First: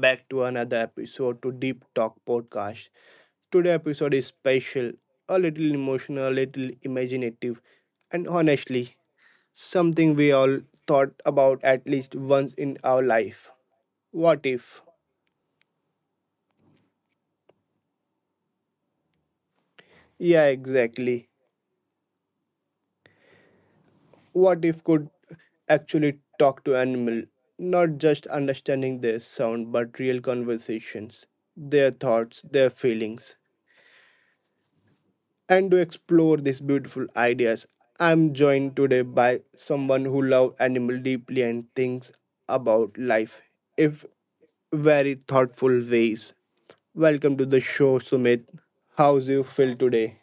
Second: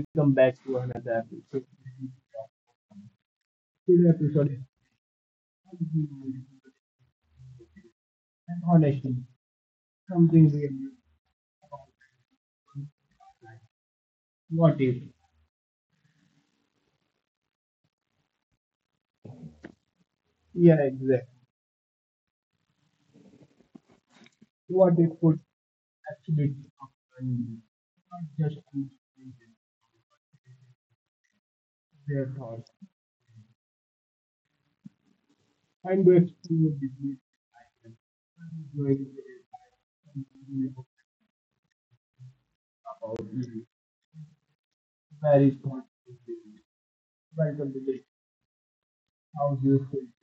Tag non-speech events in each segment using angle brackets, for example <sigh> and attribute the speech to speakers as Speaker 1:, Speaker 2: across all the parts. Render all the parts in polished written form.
Speaker 1: back to another episode to Deep Talk Podcast. Today episode is special, a little emotional, a little imaginative, and honestly, something we all thought about at least once in our life. What if? Yeah, exactly. What if could actually talk to animal? Not just understanding their sound, but real conversations, their thoughts, their feelings. And to explore these beautiful ideas. I'm joined today by someone who loves animal deeply and thinks about life in very thoughtful ways. Welcome to the show, Sumit. How's you feel today?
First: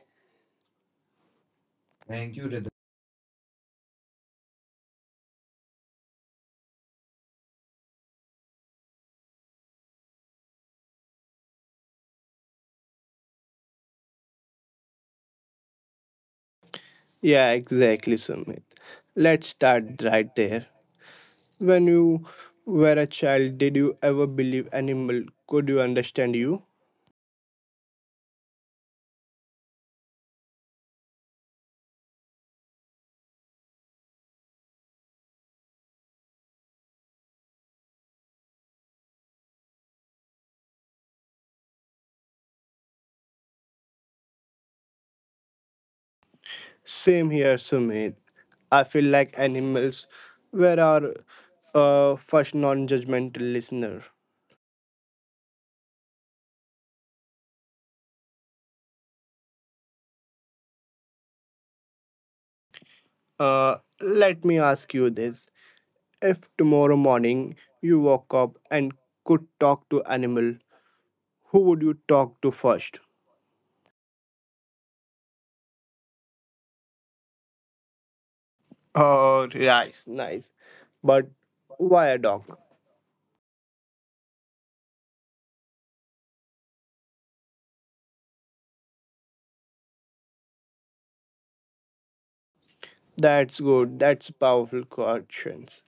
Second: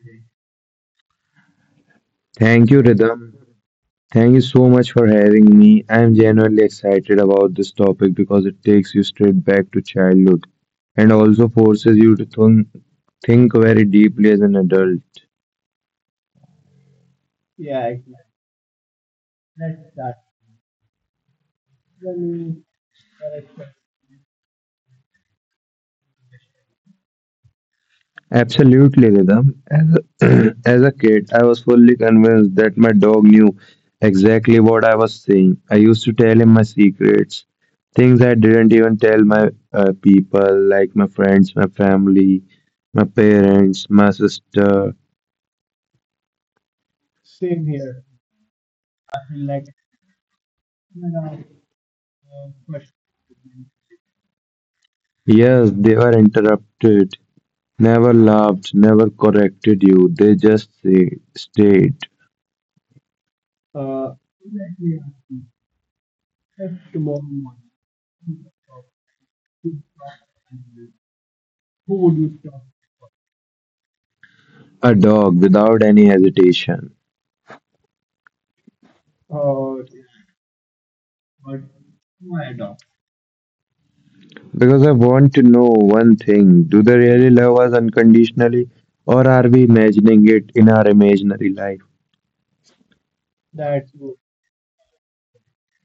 Speaker 2: Thank you, Rhythm. Thank you so much for having me. I'm genuinely excited about this topic because it takes you straight back to childhood and also forces you to think very deeply as an adult.
Speaker 1: Yeah, exactly, Sumit. Let's start right there. When you were a child, did you ever believe animal could you understand you?
Speaker 2: Absolutely, Rhythm. As a, <clears throat> as a kid, I was fully convinced that my dog knew exactly what I was saying. I used to tell him my secrets, things I didn't even tell my people, like my friends, my family, my parents, my sister.
Speaker 1: Same here, Sumit. I feel like animals were our first non judgmental listener.
Speaker 2: Yes, they were interrupted, never laughed, never corrected you. They just say, stayed
Speaker 1: Let me ask you this. If tomorrow morning you woke up and could talk to animal, who would you talk to first?
Speaker 2: a dog without any hesitation.
Speaker 1: Oh, nice, nice. But why a dog?
Speaker 2: Because I want to know one thing, do they really love us unconditionally, or are we imagining it in our imaginary life?
Speaker 1: That's good. That's powerful questions.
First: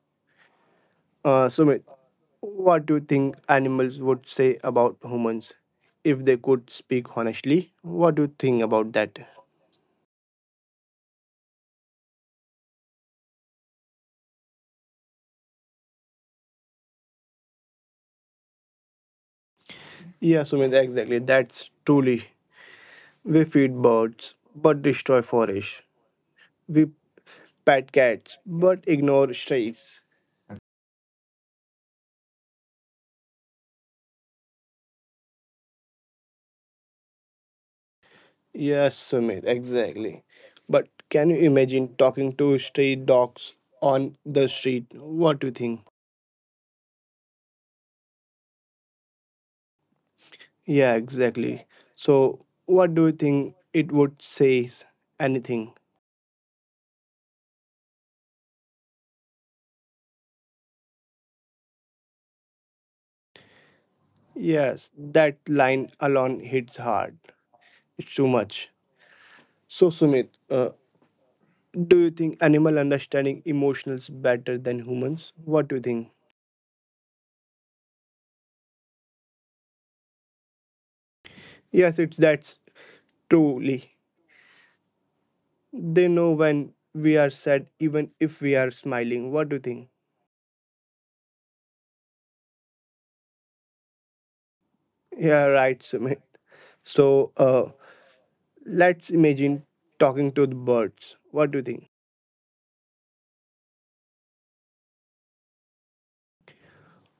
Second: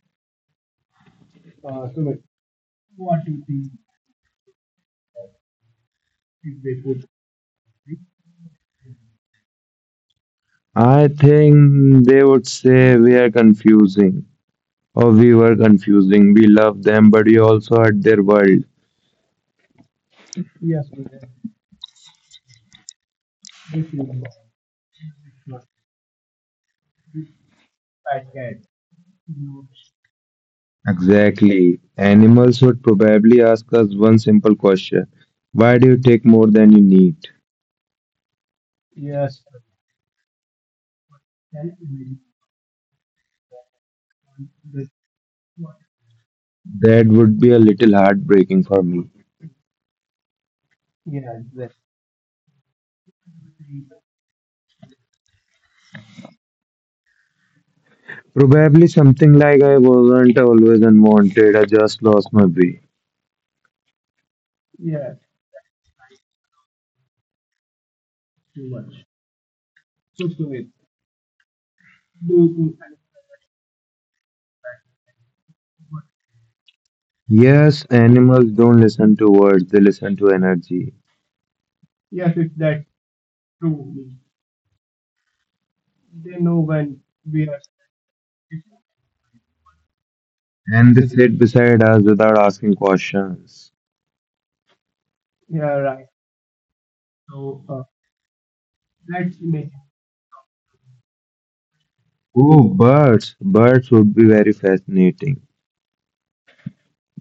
Speaker 1: Sumit, what do you think animals would say about humans if they could speak honestly? What do you think about that?
Speaker 2: I think they would say we are confusing, or we were confusing. We love them, but we also hurt their world.
Speaker 1: Yeah, Sumedha, exactly. That's truly. We feed birds but destroy forests. We pet cats but ignore strays.
Speaker 2: Exactly. Animals would probably ask us one simple question: why do you take more than you need?
Speaker 1: Yes, Sumedha, exactly. But can you imagine talking to stray dogs on the street? What do you think?
Speaker 2: That would be a little heartbreaking for me.
Speaker 1: Yeah, exactly. So, what do you think it would say? Anything?
Speaker 2: Probably something like, I wasn't always unwanted, I just lost my way.
Speaker 1: Yes, that line alone hits hard. It's too much. So, Sumit, do you think animal understanding emotions better than humans? What do you think?
Speaker 2: Yes, animals don't listen to words, they listen to energy.
Speaker 1: Yes, it's that's truly. They know when we are sad, even if we are smiling. What do you think?
Speaker 2: And they sit beside us without asking questions.
Speaker 1: Yeah, right, Sumit. So, let's imagine talking to the birds. What do you think?
Speaker 2: Oh, birds. Birds would be very fascinating.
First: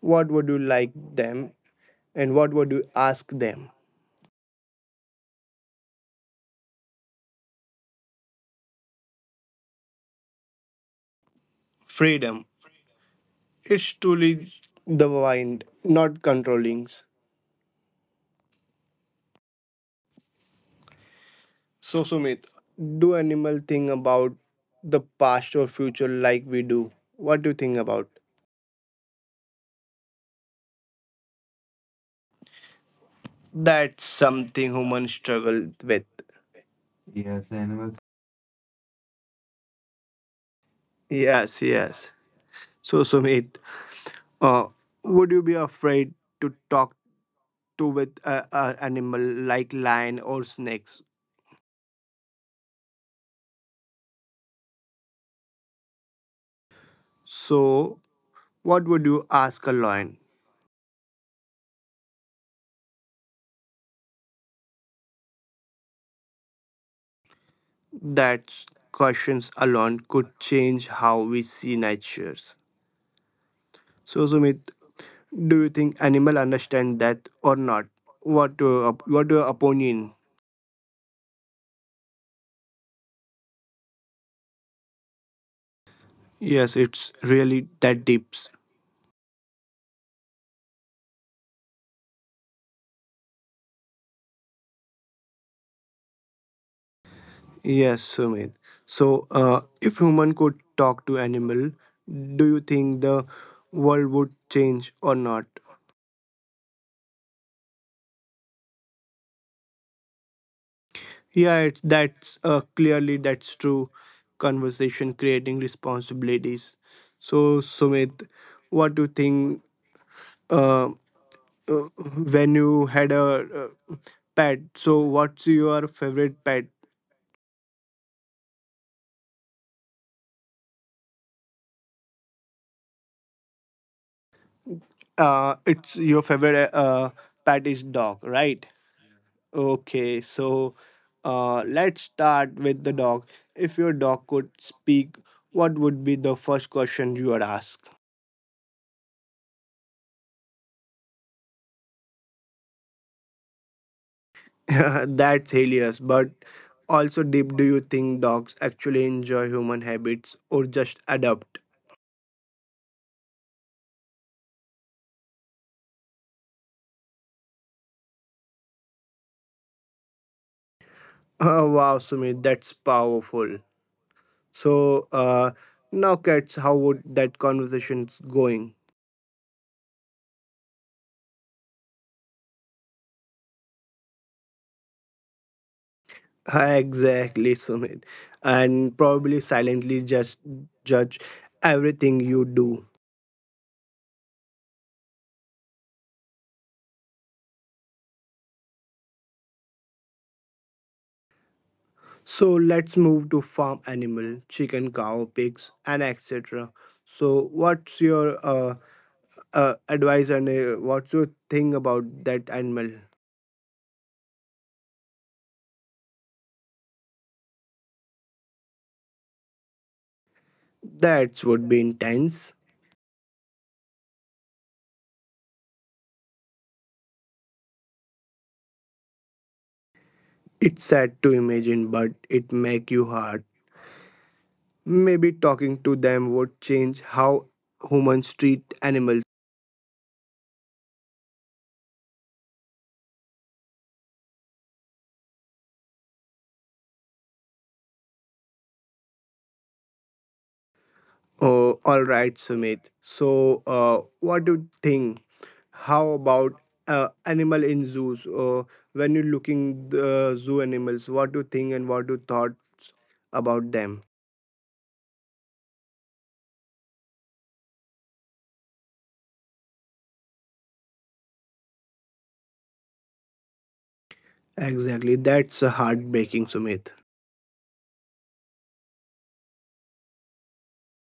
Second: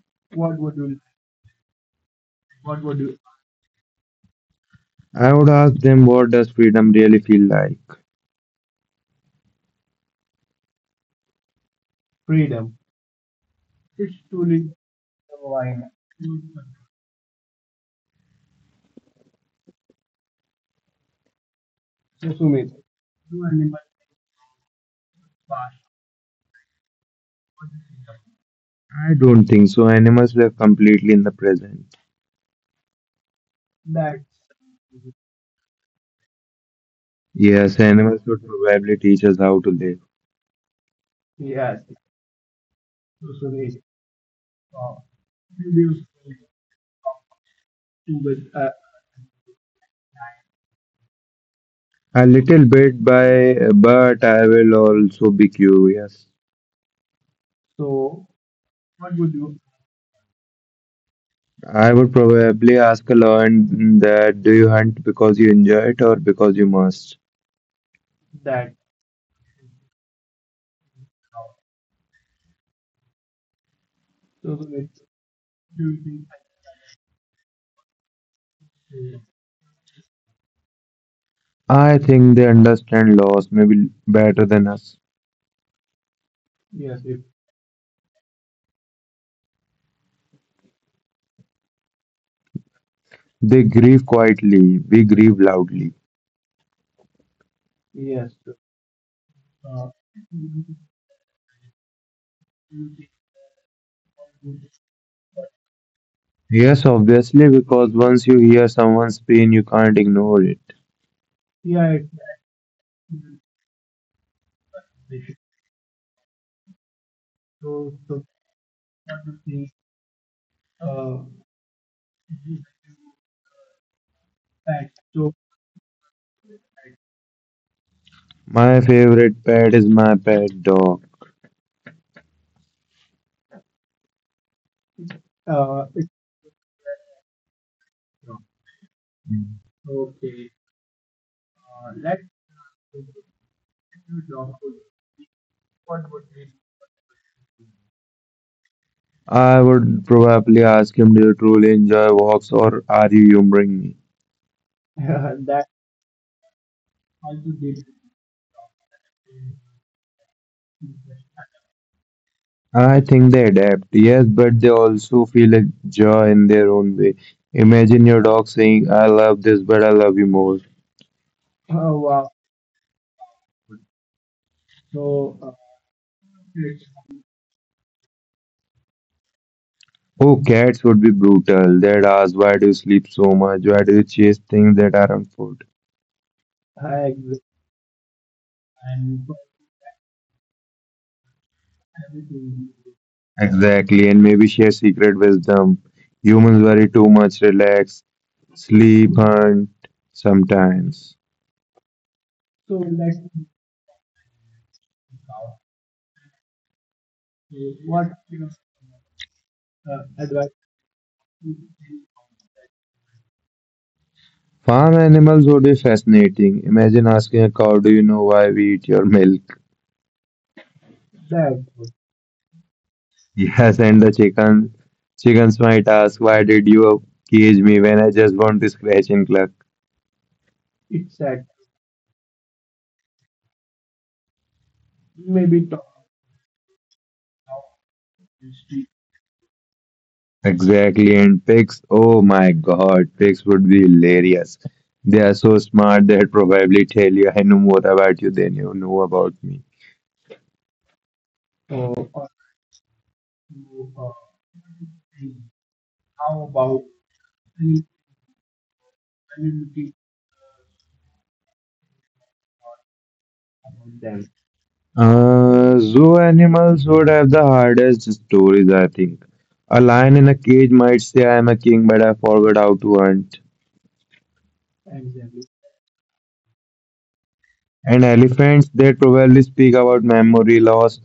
Speaker 1: What would you like them, and what would you ask them?
Speaker 2: I would ask them, what does freedom really feel like?
Speaker 1: Freedom, it's truly the wind, not controlling. So, Sumit, do animal think about the past or future like we do? What do you think about?
Speaker 2: I don't think so. Animals live completely in the present.
Speaker 1: That's something humans struggle with.
Speaker 2: Yes, animals would probably teach us how to live.
Speaker 1: Yes, yes. So, Sumit, uh, would you be afraid to talk to with a animal like lion or snakes?
Speaker 2: A little bit, by but I will also be curious.
Speaker 1: So, what would you ask a lion?
Speaker 2: I would probably ask a lion that, do you hunt because you enjoy it or because you must?
Speaker 1: That questions alone could change how we see nature's. So, Sumit, do you think animal understand that or not? What what your opinion?
Speaker 2: I think they understand loss maybe better than us.
Speaker 1: Yes, it's really that deep.
Speaker 2: They grieve quietly, we grieve loudly.
Speaker 1: Yes, Sumit. So, if human could talk to animal, do you think the world would change or not?
Speaker 2: Yes, obviously, because once you hear someone's pain, you can't ignore it.
Speaker 1: Yeah, it's, that's clearly that's true. Conversation creating responsibilities. So, Sumit, what do you think? Um, uh, when you had a pet, so what's your favorite pet?
Speaker 2: My favorite pet is my pet dog.
Speaker 1: It's your favorite pet is dog, right? Okay, so let's start with the dog. If your dog could speak, what would be the first question you would ask?
Speaker 2: I would probably ask him, do you truly enjoy walks or are you humoring me?
Speaker 1: <laughs> That's hilarious, but also deep. Do you think dogs actually enjoy human habits or just adapt?
Speaker 2: I think they adapt, yes, but they also feel a joy in their own way. Imagine your dog saying, I love this, but I love you more.
Speaker 1: <laughs> Wow, Sumit, that's powerful. So now, cats, how would that conversation's going?
Speaker 2: Oh, cats would be brutal. They'd ask, why do you sleep so much? Why do you chase things that aren't food?
Speaker 1: <laughs> Exactly, Sumit, and probably silently just judge everything you do.
Speaker 2: Exactly, and maybe share secret wisdom. Humans worry too much, relax, sleep, hunt sometimes.
Speaker 1: So let's move to farm animal, chicken, cow, pigs, and etc. So what's your advice and what's your thing about that animal?
Speaker 2: Farm animals would be fascinating. Imagine asking a cow, "Do you know why we eat your milk?"
Speaker 1: That would be intense.
Speaker 2: <laughs> Yes, and chickens might ask, "Why did you cage me when I just want to scratch and cluck?"
Speaker 1: It's sad to imagine, but it make you hard. Maybe talking to them would change how humans treat animals.
Speaker 2: Exactly. And pigs, oh my God, pigs would be hilarious. They are so smart. They'd probably tell you, "I know more about you than you know about me."
Speaker 1: Oh, all right, Sumit. So, what do you think? How about animal in zoos? When you're looking the zoo animals, what do you think and what do you thoughts about them?
Speaker 2: Zoo animals would have the hardest stories, I think. A lion in a cage might say, I am a king, but I forgot how to hunt.
Speaker 1: Exactly, that's a heartbreaking, Sumit.
Speaker 2: And elephants, they probably speak about memory loss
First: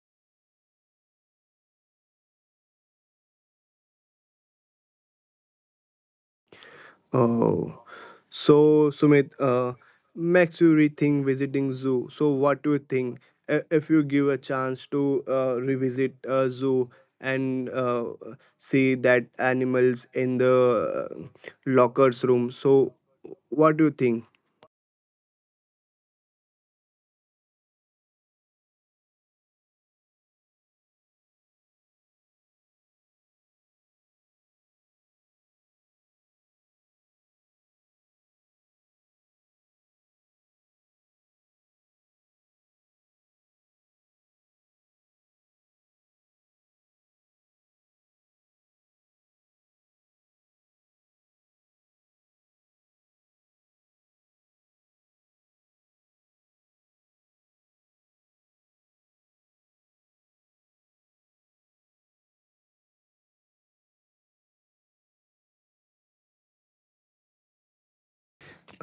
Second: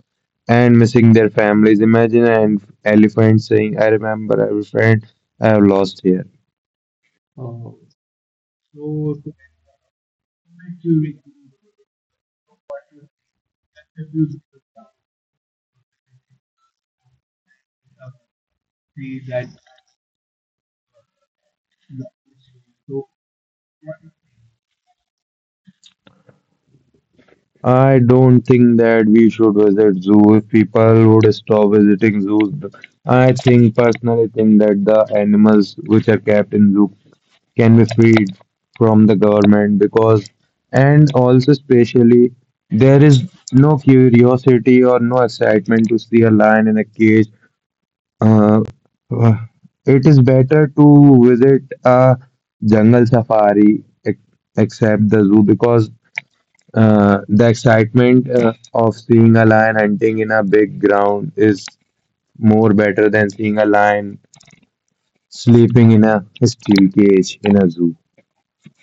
Speaker 2: and missing their families. Imagine an elephant saying, I remember every friend I have lost here.
Speaker 1: Oh, so Sumit, makes you rethink visiting zoo. So what do you think if you give a chance to revisit a zoo and see that animals in the lockers room? So what do you think?
Speaker 2: I don't think that we should visit zoos. People would stop visiting zoos. I think personally think that the animals which are kept in zoo can be freed from the government because and also especially there is no curiosity or no excitement to see a lion in a cage. Uh, uh, it is better to visit a jungle safari ex- except the zoo because the excitement of seeing a lion hunting in a big ground is more better than seeing a lion sleeping in a steel cage in a zoo.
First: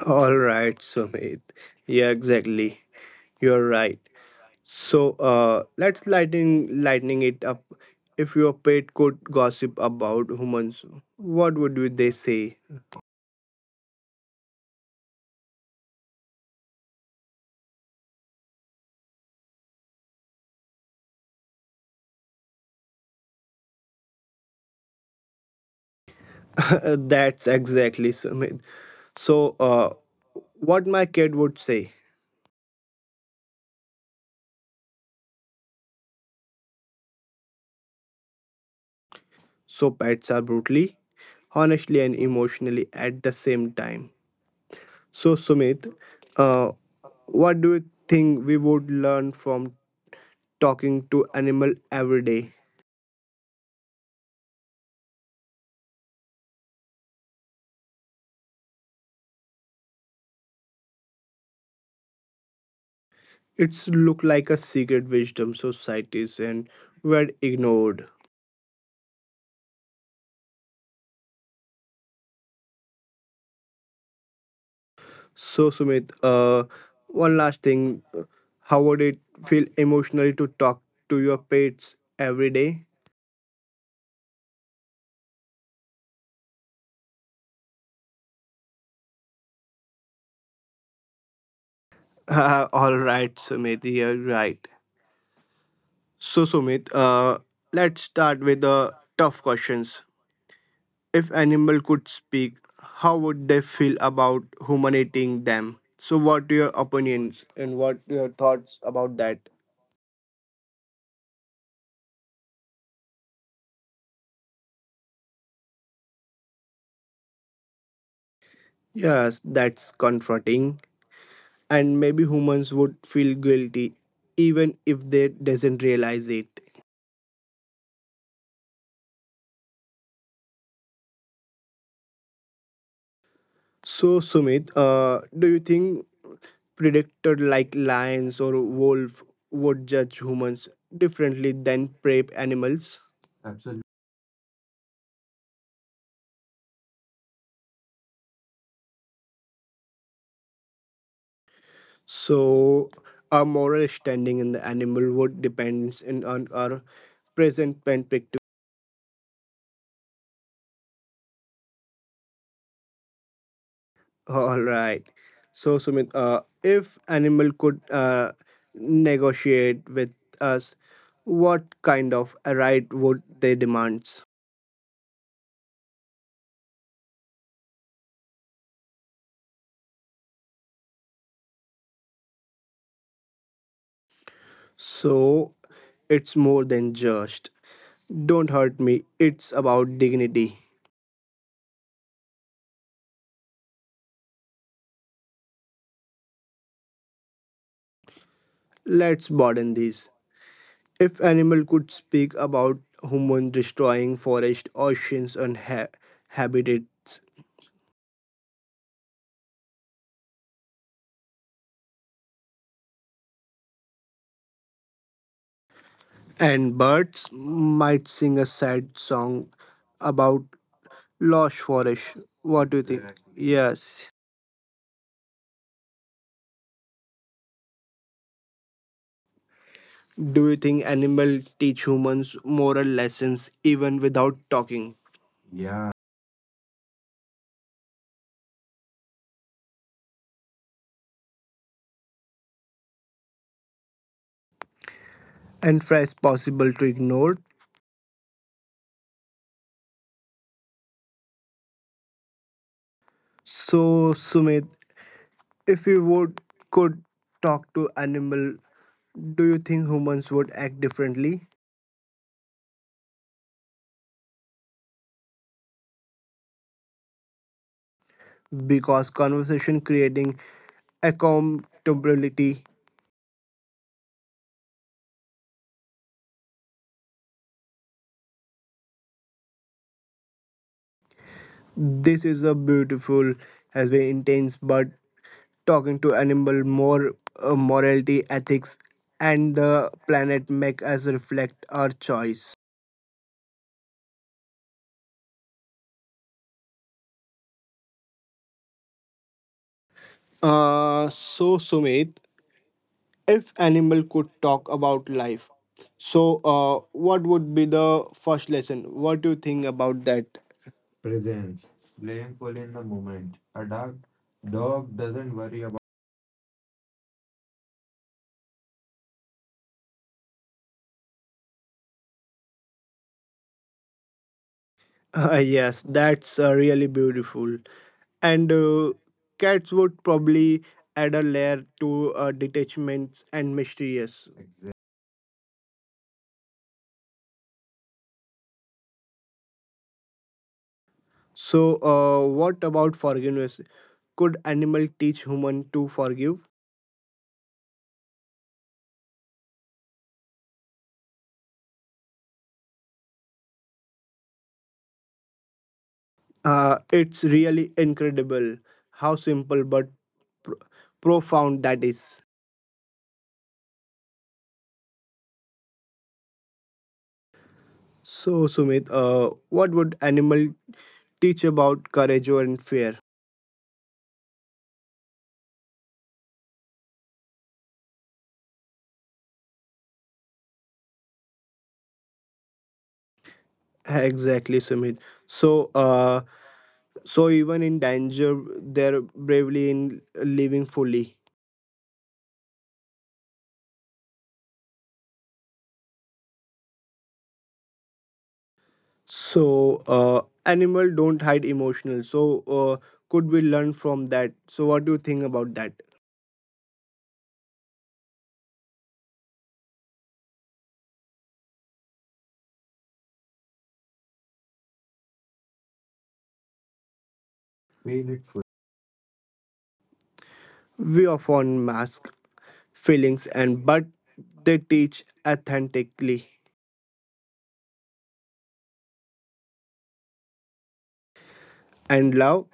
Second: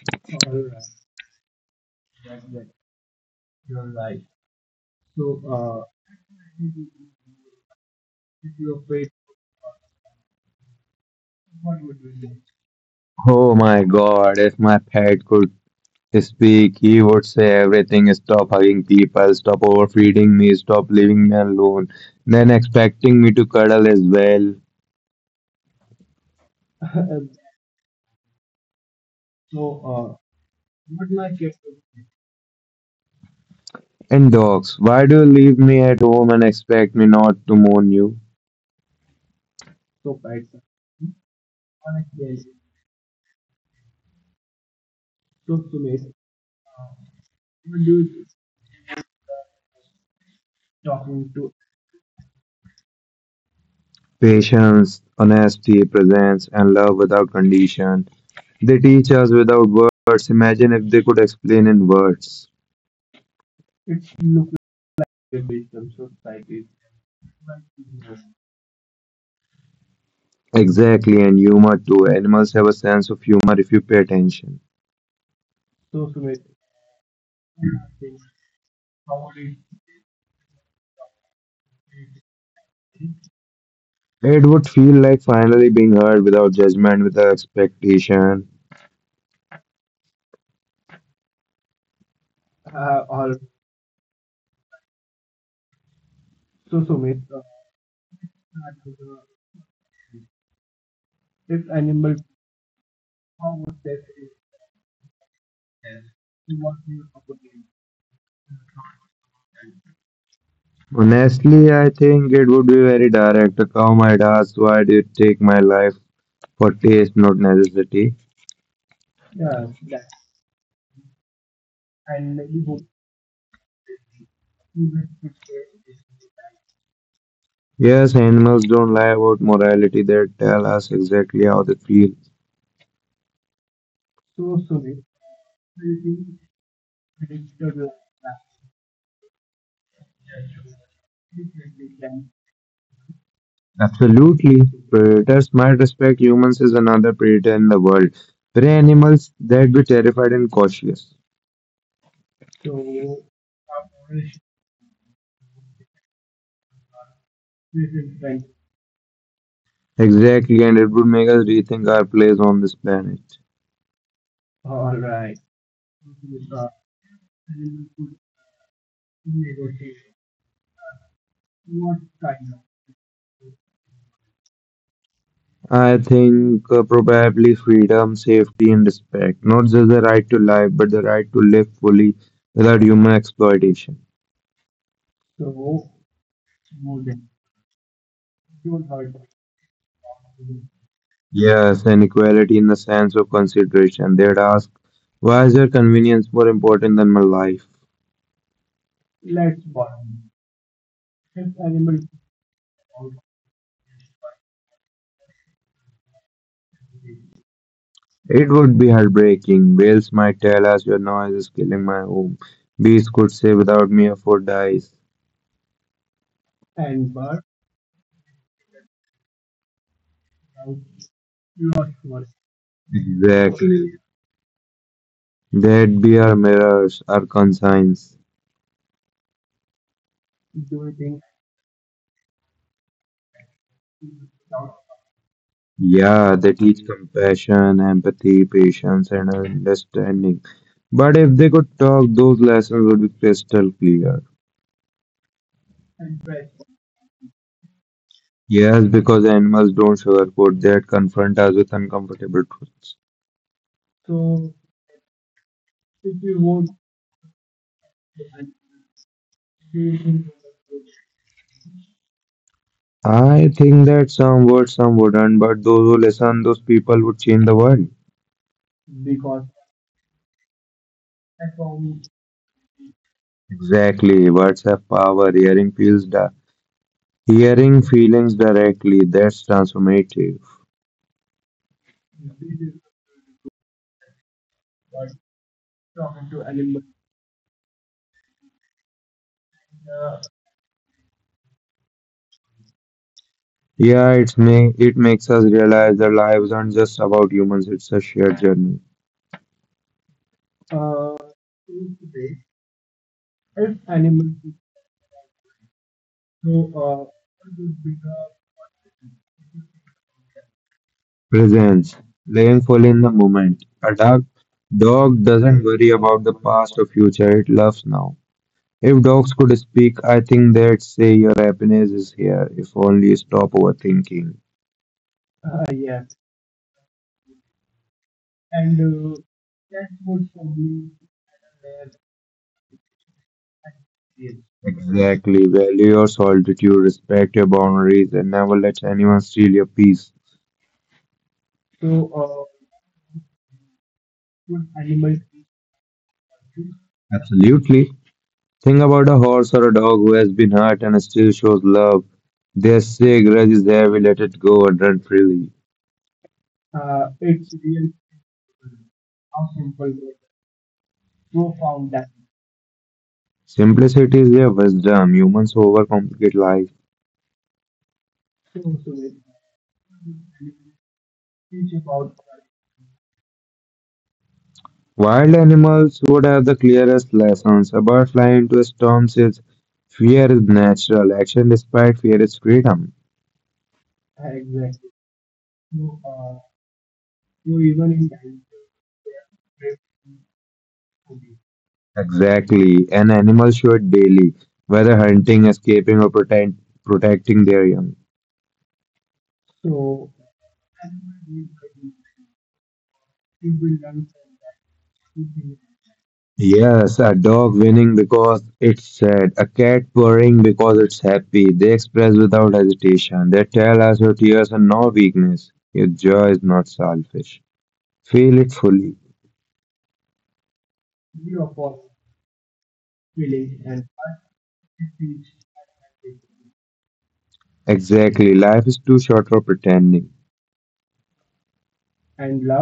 Speaker 1: All right, Sumit. Yeah, exactly. You're right. So let's lightening it up. If your pet could gossip about humans, what would they say?
Speaker 2: Oh my god, if my pet could speak, he would say everything, stop hugging people, stop overfeeding me, stop leaving me alone, then expecting me to cuddle as well.
Speaker 1: <laughs> That's exactly, Sumit. So, what my kid would say.
Speaker 2: And dogs, why do you leave me at home and expect me not to mourn you?
Speaker 1: So, pets are brutally, honestly, and emotionally at the same time. So, Sumit, uh, what do you think we would learn from talking to animal every day?
Speaker 2: Patience, honesty, presence, and love without condition. They teach us without words. Imagine if they could explain in words.
Speaker 1: It's look like a secret wisdom societies and were ignored.
Speaker 2: Exactly, and humor too. Animals have a sense of humor if you pay attention.
Speaker 1: So, Sumit, one last thing. How would it feel emotionally to talk to your pets every day?
Speaker 2: It would feel like finally being heard without judgment, without expectation.
Speaker 1: <laughs> All right, Sumit, you're right. So, Sumit, let's start with the tough questions. If animal could speak, how would they feel about human eating them? So, what your opinions and what your thoughts about that?
Speaker 2: Honestly, I think it would be very direct. A cow might ask, why do you take my life for taste, not necessity?
Speaker 1: Yes, that's confronting, and maybe humans would feel guilty even if they doesn't realize it.
Speaker 2: Yes, animals don't lie about morality, they tell us exactly how they feel.
Speaker 1: So, Sumit, do you think predators like lions or wolf would judge humans differently than prey animals.
Speaker 2: Absolutely. Predators might respect humans as another predator in the world. Prey animals, they'd be terrified and cautious.
Speaker 1: So our moral standing in the animal would depends in, on our present perspective.
Speaker 2: Exactly, and it would make us rethink our place on this planet.
Speaker 1: All right. So Sumit, if animal could negotiate with us, what kind of a right would they demand?
Speaker 2: I think probably freedom, safety, and respect. Not just the right to life, but the right to live fully without human exploitation.
Speaker 1: So it's more than just don't hurt me. It's about dignity.
Speaker 2: Yes, and equality in the sense of consideration. They'd ask, why is your convenience more important than my life?
Speaker 1: Let's broaden these. If animal could speak about humans destroying forest, oceans, and habitats,
Speaker 2: It would be heartbreaking. Whales might tell us, your noise is killing my home. Bees could say, without me, a foot dies.
Speaker 1: and birds might sing a sad song about lost forest. What do you think?
Speaker 2: Exactly.
Speaker 1: Yes.
Speaker 2: They'd be our mirrors, our conscience.
Speaker 1: Do you think animals teach humans moral lessons even without talking?
Speaker 2: Yeah, they teach compassion, empathy, patience, and understanding. But if they could talk, those lessons would be crystal clear.
Speaker 1: And fresh possible to ignore.
Speaker 2: Yes, because animals don't sugarcoat, they confront us with uncomfortable truths.
Speaker 1: So Sumit, if you would could talk to animal, do you think humans would act differently?
Speaker 2: I think that some would, some wouldn't, but those who listen, those people would change the world.
Speaker 1: Because conversation creating accountability.
Speaker 2: Exactly, words have power. Hearing feelings directly. That's transformative.
Speaker 1: This is a beautiful, has been intense, but talking to animal more morality, ethics, and the planet make us reflect our choice.
Speaker 2: Yeah, it makes us realize that lives aren't just about humans. It's a shared journey.
Speaker 1: So Sumit, if animal could talk about life, so what would be the first lesson? What do you think about that? <laughs>
Speaker 2: Presence, living fully in the moment. A dog doesn't worry about the past or future. It loves now. If dogs could speak, I think they'd say your happiness is here. If only you stop overthinking.
Speaker 1: Yes, that's really beautiful. And cats would probably add a layer to detachments and mysterious.
Speaker 2: Exactly. Value your solitude, respect your boundaries, and never let anyone steal your peace.
Speaker 1: So what about forgiveness? Could animal teach human to forgive?
Speaker 2: Absolutely. Think about a horse or a dog who has been hurt and still shows love. They say grudge is there, we let it go and run freely.
Speaker 1: It's really incredible how simple but pr- profound that is.
Speaker 2: Simplicity is their wisdom. Humans overcomplicate life.
Speaker 1: So Sumit, what would animal teach about courage and fear?
Speaker 2: Wild animals would have the clearest lessons. A bird flying into a storm says, fear is natural. Action despite fear is freedom.
Speaker 1: Exactly, Sumit. So, so even in danger, they're bravely in living fully.
Speaker 2: Exactly. An animal should daily, whether hunting, escaping, or protecting their young.
Speaker 1: So, animal don't hide emotional. So, could we learn from that? So, what do you think about that?
Speaker 2: Yes, a dog winning because it's sad, a cat purring because it's happy. They express without hesitation. They tell us your tears are no weakness. Your joy is not selfish. Feel it fully.
Speaker 1: We often mask feelings, and but they teach authentically
Speaker 2: Exactly. Life is too short for pretending.
Speaker 1: and love.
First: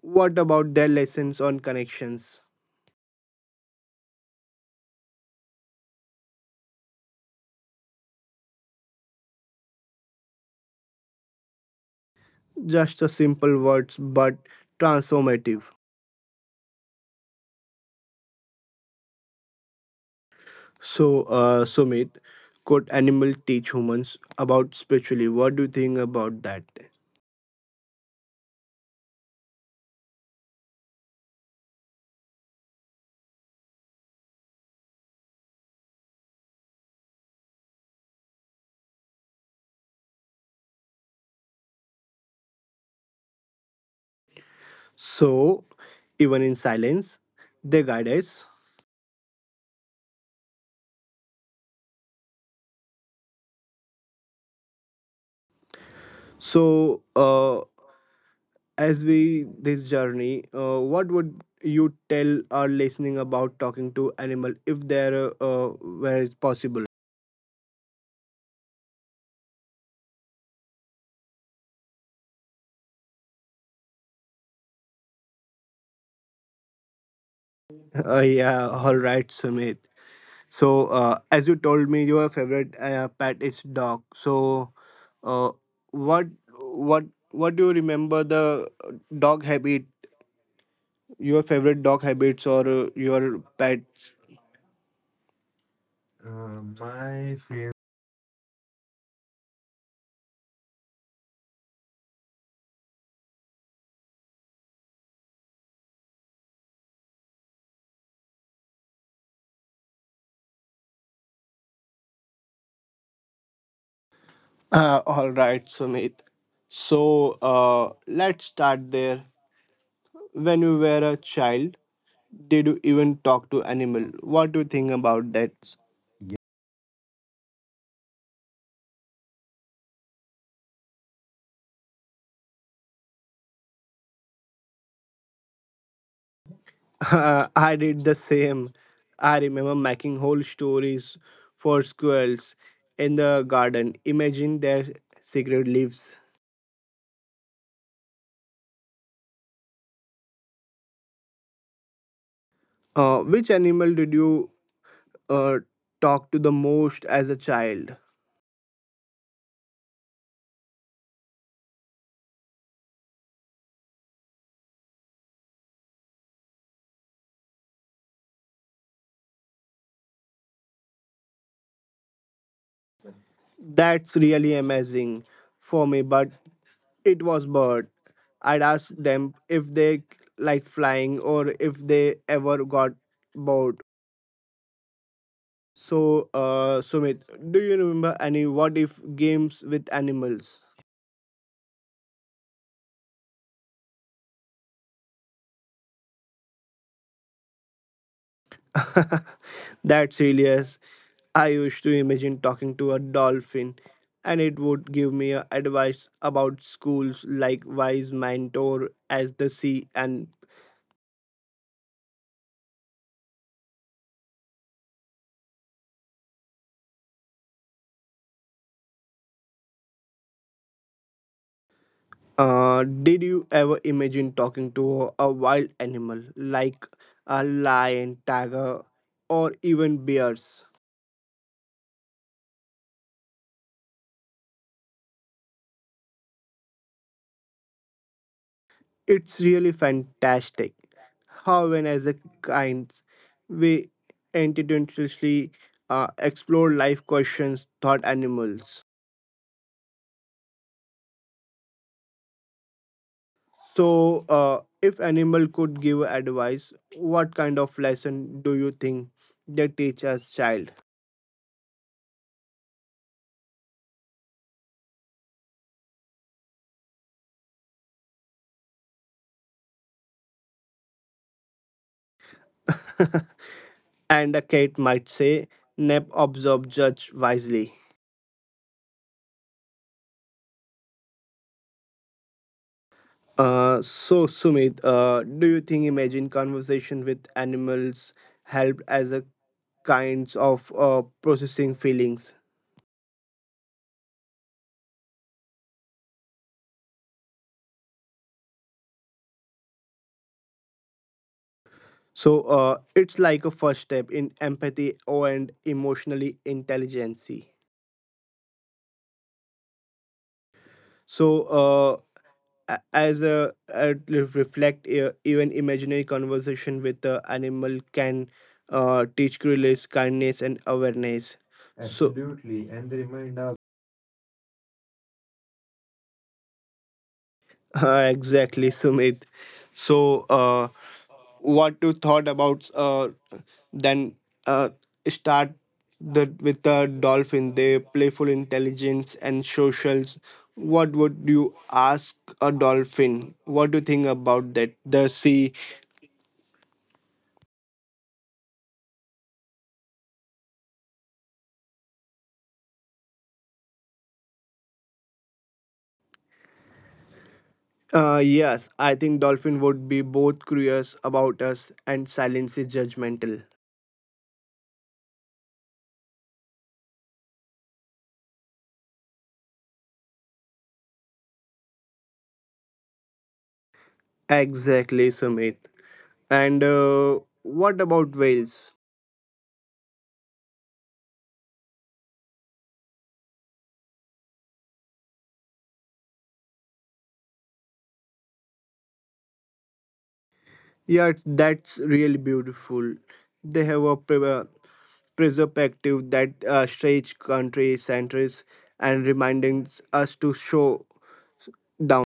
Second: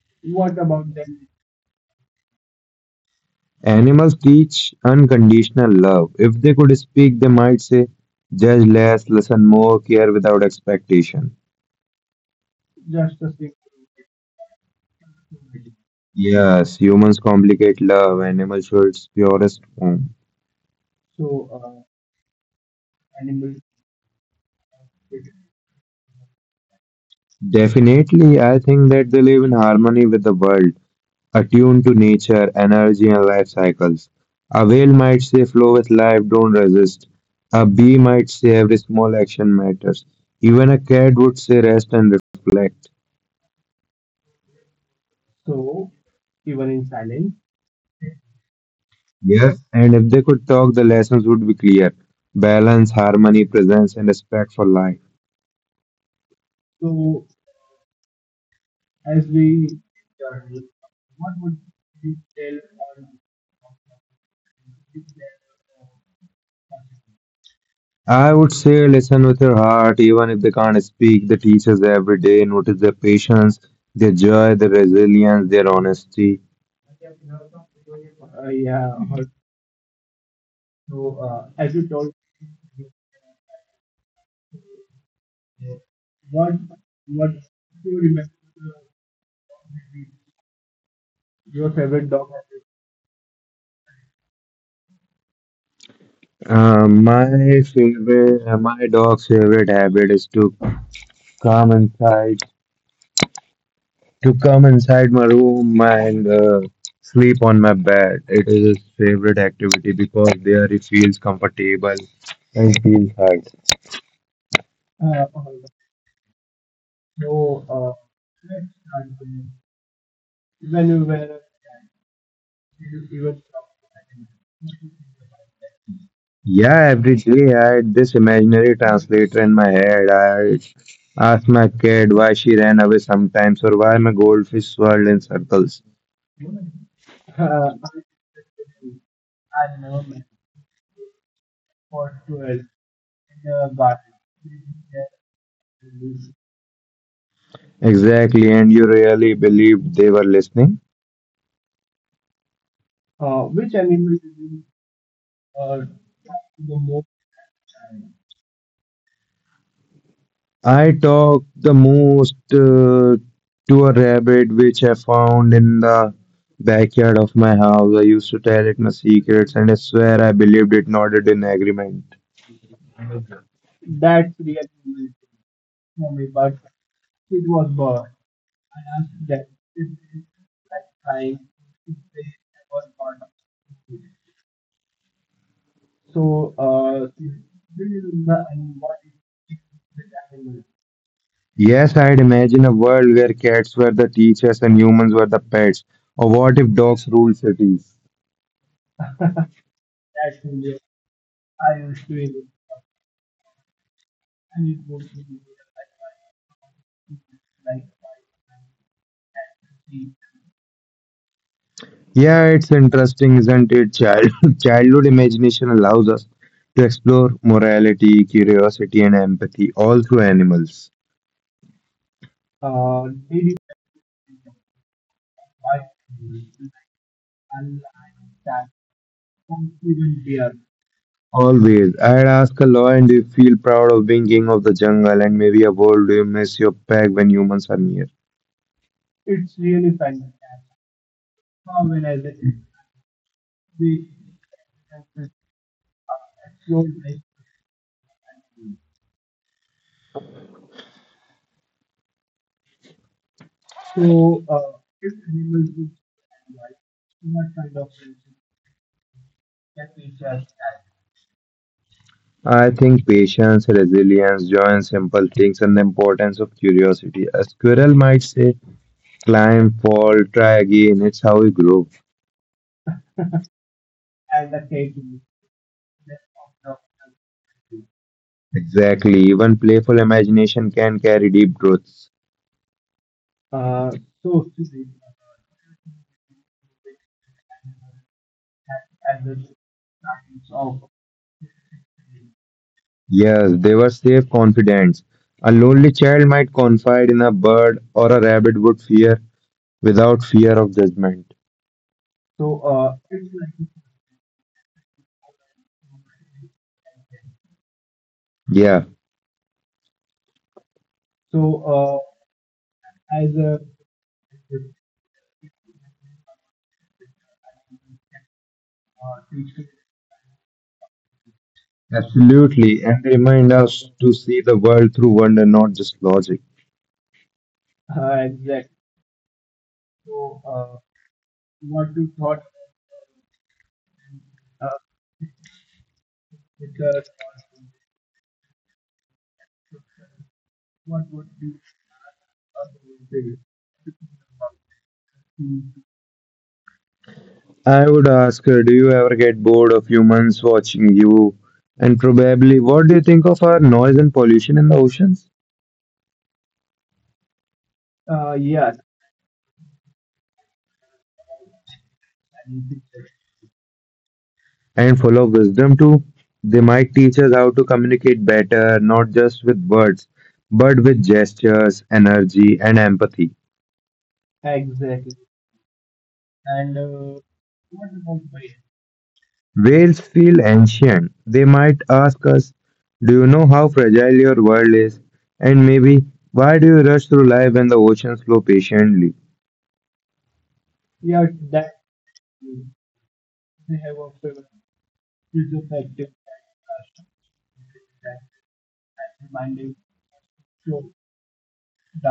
Speaker 1: What about their lessons on connections?
Speaker 2: Animals teach unconditional love. If they could speak, they might say, judge less, listen more, care without expectation.
Speaker 1: Just a simple words, but transformative.
Speaker 2: Yes, humans complicate love, animals show its purest form.
Speaker 1: So, Sumit, could animal teach humans about spiritually? What do you think about that?
Speaker 2: Definitely, I think that they live in harmony with the world, attuned to nature, energy, and life cycles. A whale might say, flow with life, don't resist. A bee might say, every small action matters. Even a cat would say, rest and reflect.
Speaker 1: So, even in silence, they guide us.
Speaker 2: Yes, and if they could talk, the lessons would be clear: balance, harmony, presence, and respect for life.
Speaker 1: So, as we this journey, what would you tell our listening about talking to animal if there where it's possible? <laughs>
Speaker 2: I would say listen with your heart, even if they can't speak. The teachers every day notice their patience, their joy, their resilience, their honesty.
Speaker 1: Yeah, all right, Sumit. So, as you told me, your favorite pet is dog. So, uh, what what what do you remember the dog habit? Your favorite dog habits or your pets?
Speaker 2: My dog's favorite habit is to come inside, to come inside my room and sleep on my bed. It is his favorite activity because there he feels comfortable and feels hug.
Speaker 1: All right, Sumit. So, let's start there. When you were a child, did you even talk to animal? What do you think about that?
Speaker 2: Yeah, every day I had this imaginary translator in my head. I asked my kid why she ran away sometimes or why my goldfish swirled in circles.
Speaker 1: <laughs> I did the same. I remember making whole stories for squirrels in the garden, imagine their secret lives.
Speaker 2: Exactly, and you really believed they were listening?
Speaker 1: Which animal did you uh, talk to the most as a child?
Speaker 2: I talked the most to a rabbit which I found in the backyard of my house. I used to tell it my secrets and I swear I believed it nodded in agreement.
Speaker 1: That's really amazing for me, but it was bird. I'd ask them if they like flying or if they ever got bored. So, Sumit, do you remember any what if games with animals?
Speaker 2: Yes, I'd imagine a world where cats were the teachers and humans were the pets. Or what if dogs ruled cities?
Speaker 1: <laughs> That's hilarious. I used to imagine talking to a dolphin and it would give me advice about schools like wise mentor as the sea. And
Speaker 2: Yeah, it's interesting, isn't it? Child- <laughs> childhood imagination allows us to explore morality, curiosity, and empathy all through animals.
Speaker 1: did you ever imagine talking to a wild animal like a lion, tiger or even bears?
Speaker 2: Always. I'd ask a lion, do you feel proud of being king of the jungle, and maybe a world, do you miss your pack when humans are near?
Speaker 1: It's really fantastic how, when as a kind, we intuitively explore life questions thought animals. So, if animal could give advice, what kind of lesson do you think they teach us child?
Speaker 2: I think patience, resilience, joy in simple things and the importance of curiosity. A squirrel might say, climb, fall, try again. It's how we grow.
Speaker 1: <laughs> And a cat might say, "Nap, observe, judge wisely."
Speaker 2: Exactly. Even playful imagination can carry deep truths.
Speaker 1: So Sumit, do you think imagine conversation with animals helped as a kinds of processing feelings.
Speaker 2: Yes, they were safe confidence. A lonely child might confide in a bird or a rabbit would fear without fear of judgment.
Speaker 1: So it's like a first step in empathy or and emotionally intelligence.
Speaker 2: Yeah,
Speaker 1: So as a reflect, even imaginary conversation with the animal can teach curiosity, kindness, and awareness. So
Speaker 2: absolutely. And they remind us to see the world through wonder, not just logic.
Speaker 1: <laughs> exactly, Sumit. So what you thought about? Then uh, start the with the dolphin, their playful intelligence and socials. What would you ask a dolphin? What do you think about that? The sea.
Speaker 2: I would ask her, do you ever get bored of humans watching you? And probably, what do you think of our noise and pollution in the oceans?
Speaker 1: Yes, I think dolphin would be both curious about us and silently judgmental.
Speaker 2: And full of wisdom too. They might teach us how to communicate better, not just with words, but with gestures, energy, and empathy.
Speaker 1: Exactly, Sumit. And what about whales?
Speaker 2: Whales feel ancient. They might ask us, do you know how fragile your world is? And maybe, why do you rush through life when the oceans flow patiently?
Speaker 1: Yeah, it's, that's really beautiful. They have a preservative that stretch country centers and reminding us to show down.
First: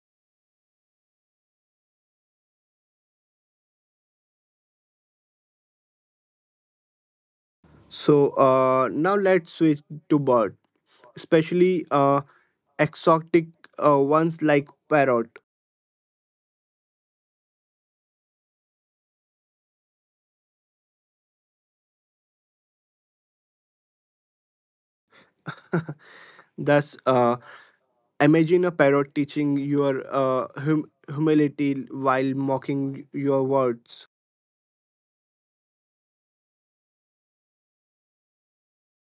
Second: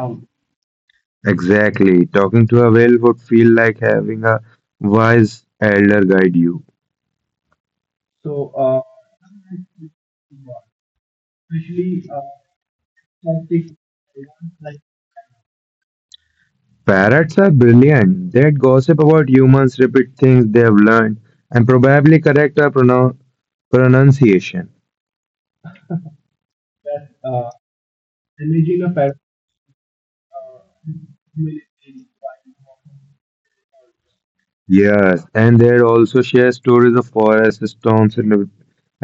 Speaker 2: Exactly. Talking to a whale would feel like having a wise elder guide you.
Speaker 1: So now let's switch to bird, especially exotic ones like parrot.
Speaker 2: Parrots are brilliant. They gossip about humans, repeat things they have learned, and probably correct our pronunciation.
Speaker 1: <laughs> Thus, imagine a parrot teaching your humility while mocking your words.
Speaker 2: Yes, and they also share stories of forests, storms, and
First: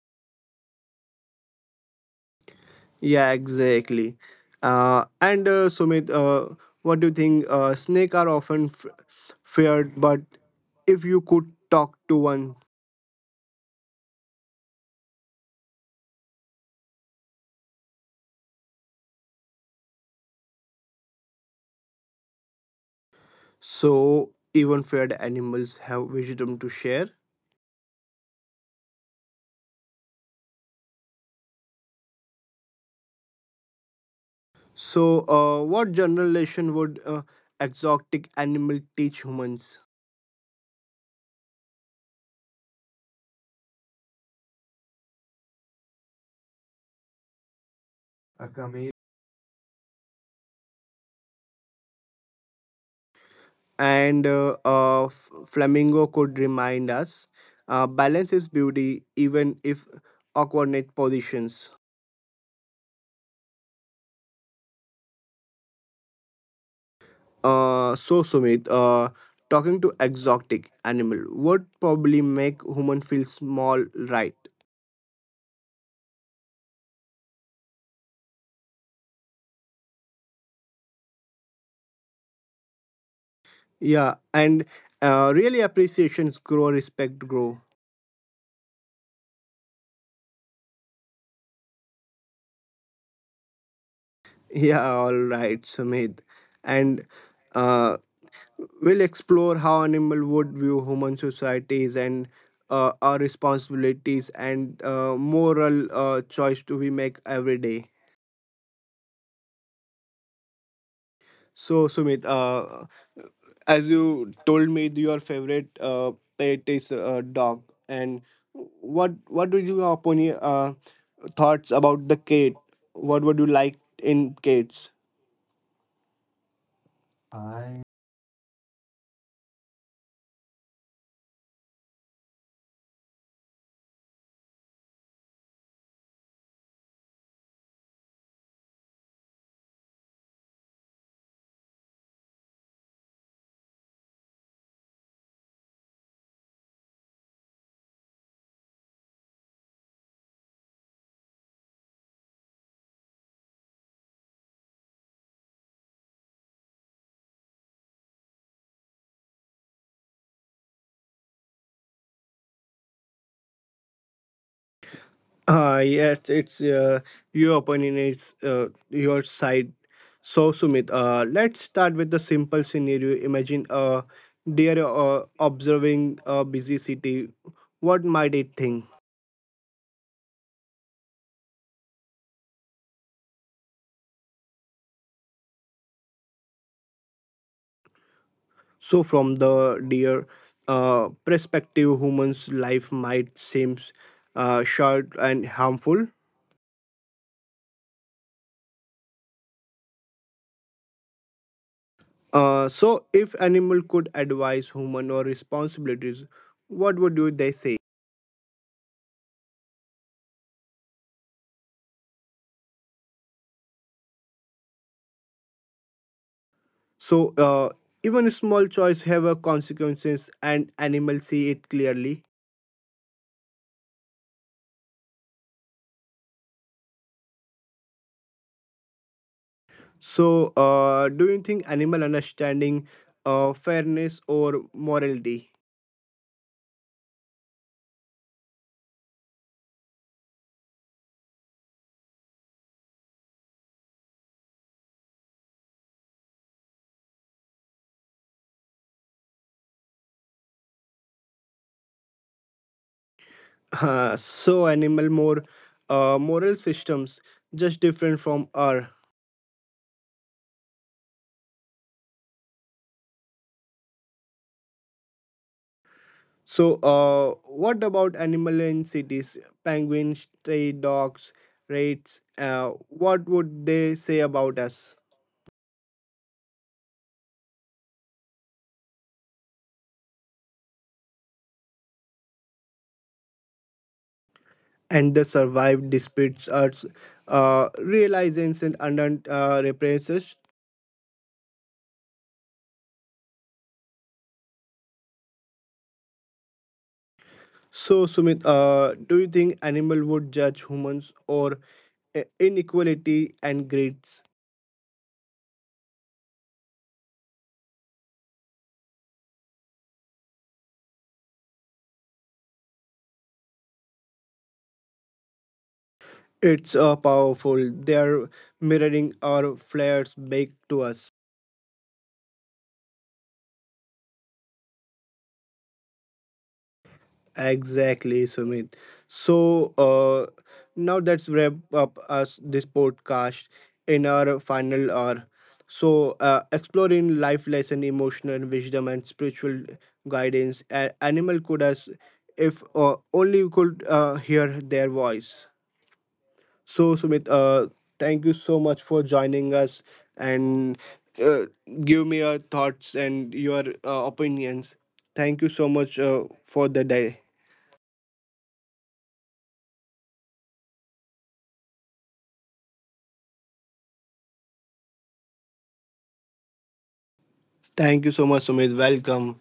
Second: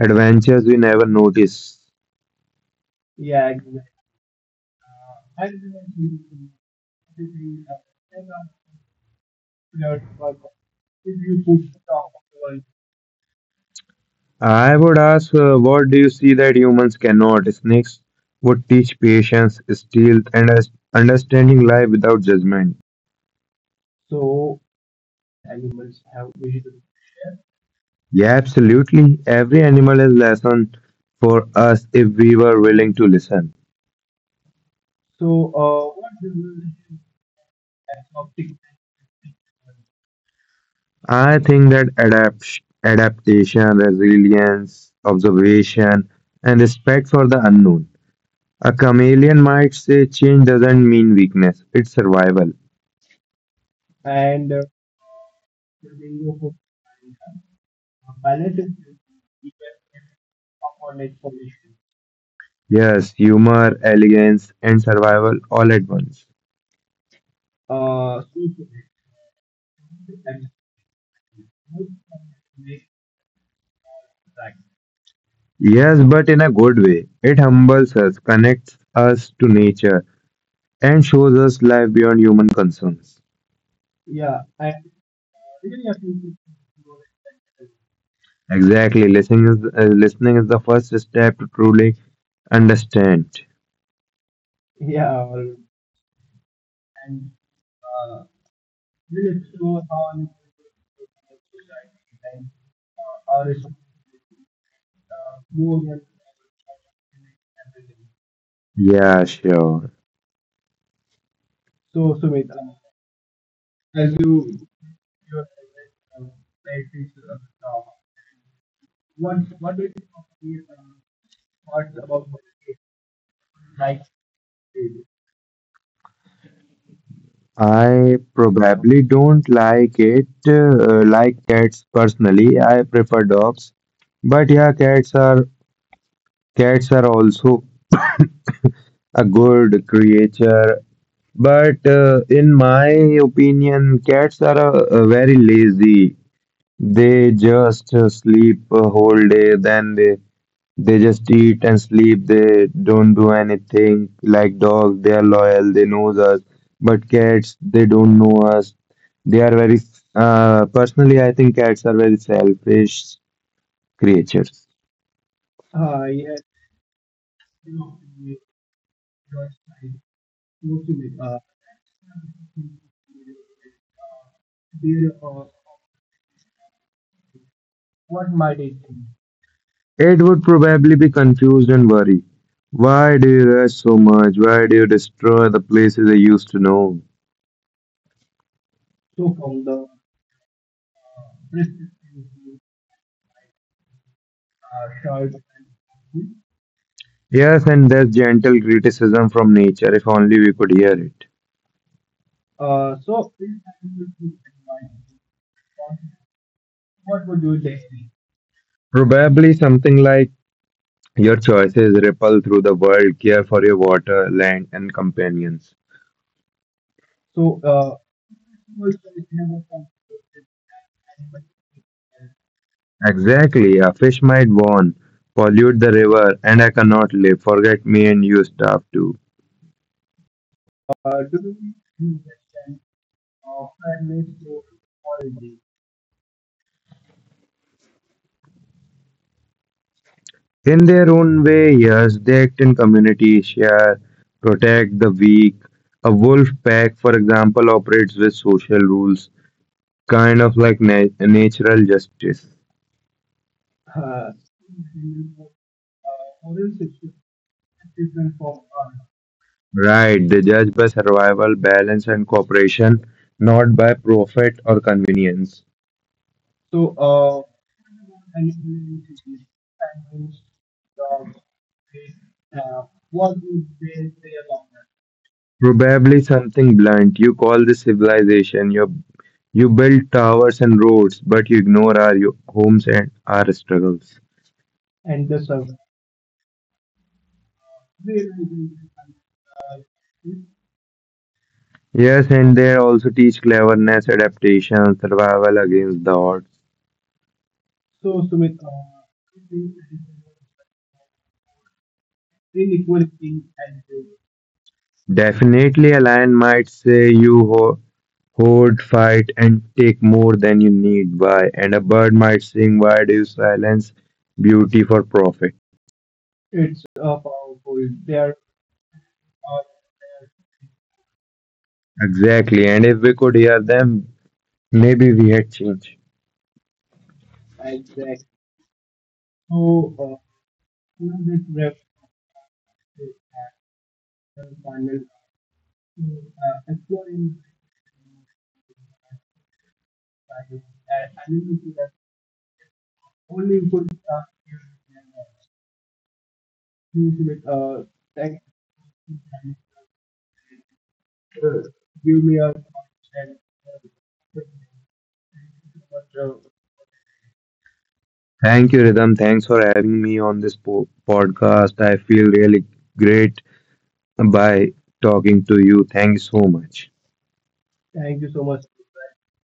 Speaker 2: adventures we never notice.
Speaker 1: Yeah, exactly. And Sumit, what do you think? Snake are often feared, but if you could talk to one,
Speaker 2: I would ask, what do you see that humans cannot? Snakes would teach patience, stealth, and understanding life without judgment.
Speaker 1: so even feared animals have wisdom to share.
Speaker 2: Yeah, absolutely. Every animal is lesson for us if we were willing to listen.
Speaker 1: So, what general lesson would exotic animal teach humans?
Speaker 2: I think that adaptation, resilience, observation, and respect for the unknown. A chameleon might say change doesn't mean weakness, it's survival.
Speaker 1: And flamingo could remind us, balance is beauty, even if awkward net positions.
Speaker 2: Yes, humor, elegance, and survival all at once.
Speaker 1: So Sumit, talking to exotic animal would probably make human feel small, right?
Speaker 2: Yes, but in a good way. It humbles us, connects us to nature, and shows us life beyond human concerns.
Speaker 1: Yeah, and really appreciations grow, respect grow. <laughs>
Speaker 2: Exactly, listening is the first step to truly understand.
Speaker 1: Yeah, all right, Sumit, and uh, we'll explore how animal would view human societies and our responsibilities and moral choice to we make every day.
Speaker 2: Yeah, sure.
Speaker 1: So Sumit, as you told me your favorite pet is a dog, and what do you opinion thoughts about the cat? What would you like in cats?
Speaker 2: I probably don't like it, like cats personally. I prefer dogs. But yeah, cats are also a good creature. But in my opinion, cats are very lazy. They just sleep a whole day, then they just eat and sleep. They don't do anything. Like dogs, they are loyal. They knows us. But cats, they don't know us. They are very. Personally, I think cats are very selfish creatures.
Speaker 1: Yes, it's your opinion is your side. So Sumit, let's start with the simple scenario. Imagine a deer observing a busy city. What might it think?
Speaker 2: It would probably be confused and worry. Why do you rush so much? Why do you destroy the places I used to know?
Speaker 1: So, from the deer perspective, humans' life might seem short and harmful.
Speaker 2: Yes, and there's gentle criticism from nature, if only we could hear it.
Speaker 1: So, if animal could advise human or responsibilities, what would you they say?
Speaker 2: Probably something like, your choices ripple through the world. Care for your water, land, and companions.
Speaker 1: So, even small choice have a consequences, and animal see it clearly.
Speaker 2: Exactly. A fish might warn, pollute the river, and I cannot live. Forget me, and you starve too.
Speaker 1: So, do you think animal understanding fairness or morality? <laughs>
Speaker 2: In their own way, yes, they act in community, share, protect the weak. A wolf pack, for example, operates with social rules, kind of like natural justice.
Speaker 1: So, animal more moral systems just different from our.
Speaker 2: Right, they judge by survival, balance, and cooperation, not by profit or convenience.
Speaker 1: So, what about animal in cities? Penguins, stray dogs, rats. What would they say about us?
Speaker 2: Probably something blunt. You call this civilization. You build towers and roads, but you ignore our homes and our struggles.
Speaker 1: And the survived disputes are realizations and under repressions.
Speaker 2: Yes, and they also teach cleverness, adaptation, survival against the odds.
Speaker 1: So, Sumit, do you think animal would judge humans or inequality and greeds?
Speaker 2: Definitely, a lion might say you hoard, fight, and take more than you need. Why? And a bird might sing, why do you silence beauty for profit?
Speaker 1: It's powerful. They are mirroring our flares back to us.
Speaker 2: Exactly. And if we could hear them, maybe we had changed.
Speaker 1: Exactly, Sumit. So now let's wrap up us this podcast in our final hour. So exploring life lesson, emotional wisdom, and spiritual guidance. Animal could us if only we could hear their voice. So Sumit, thank you so much for joining us, and uh, give me your thoughts and your opinions. Thank you so much for the day.
Speaker 2: Thank you, Rhythm. Thanks for having me on this podcast. I feel really great by talking to you. Thanks so much.
Speaker 1: Thank you so much, Sumit. Welcome.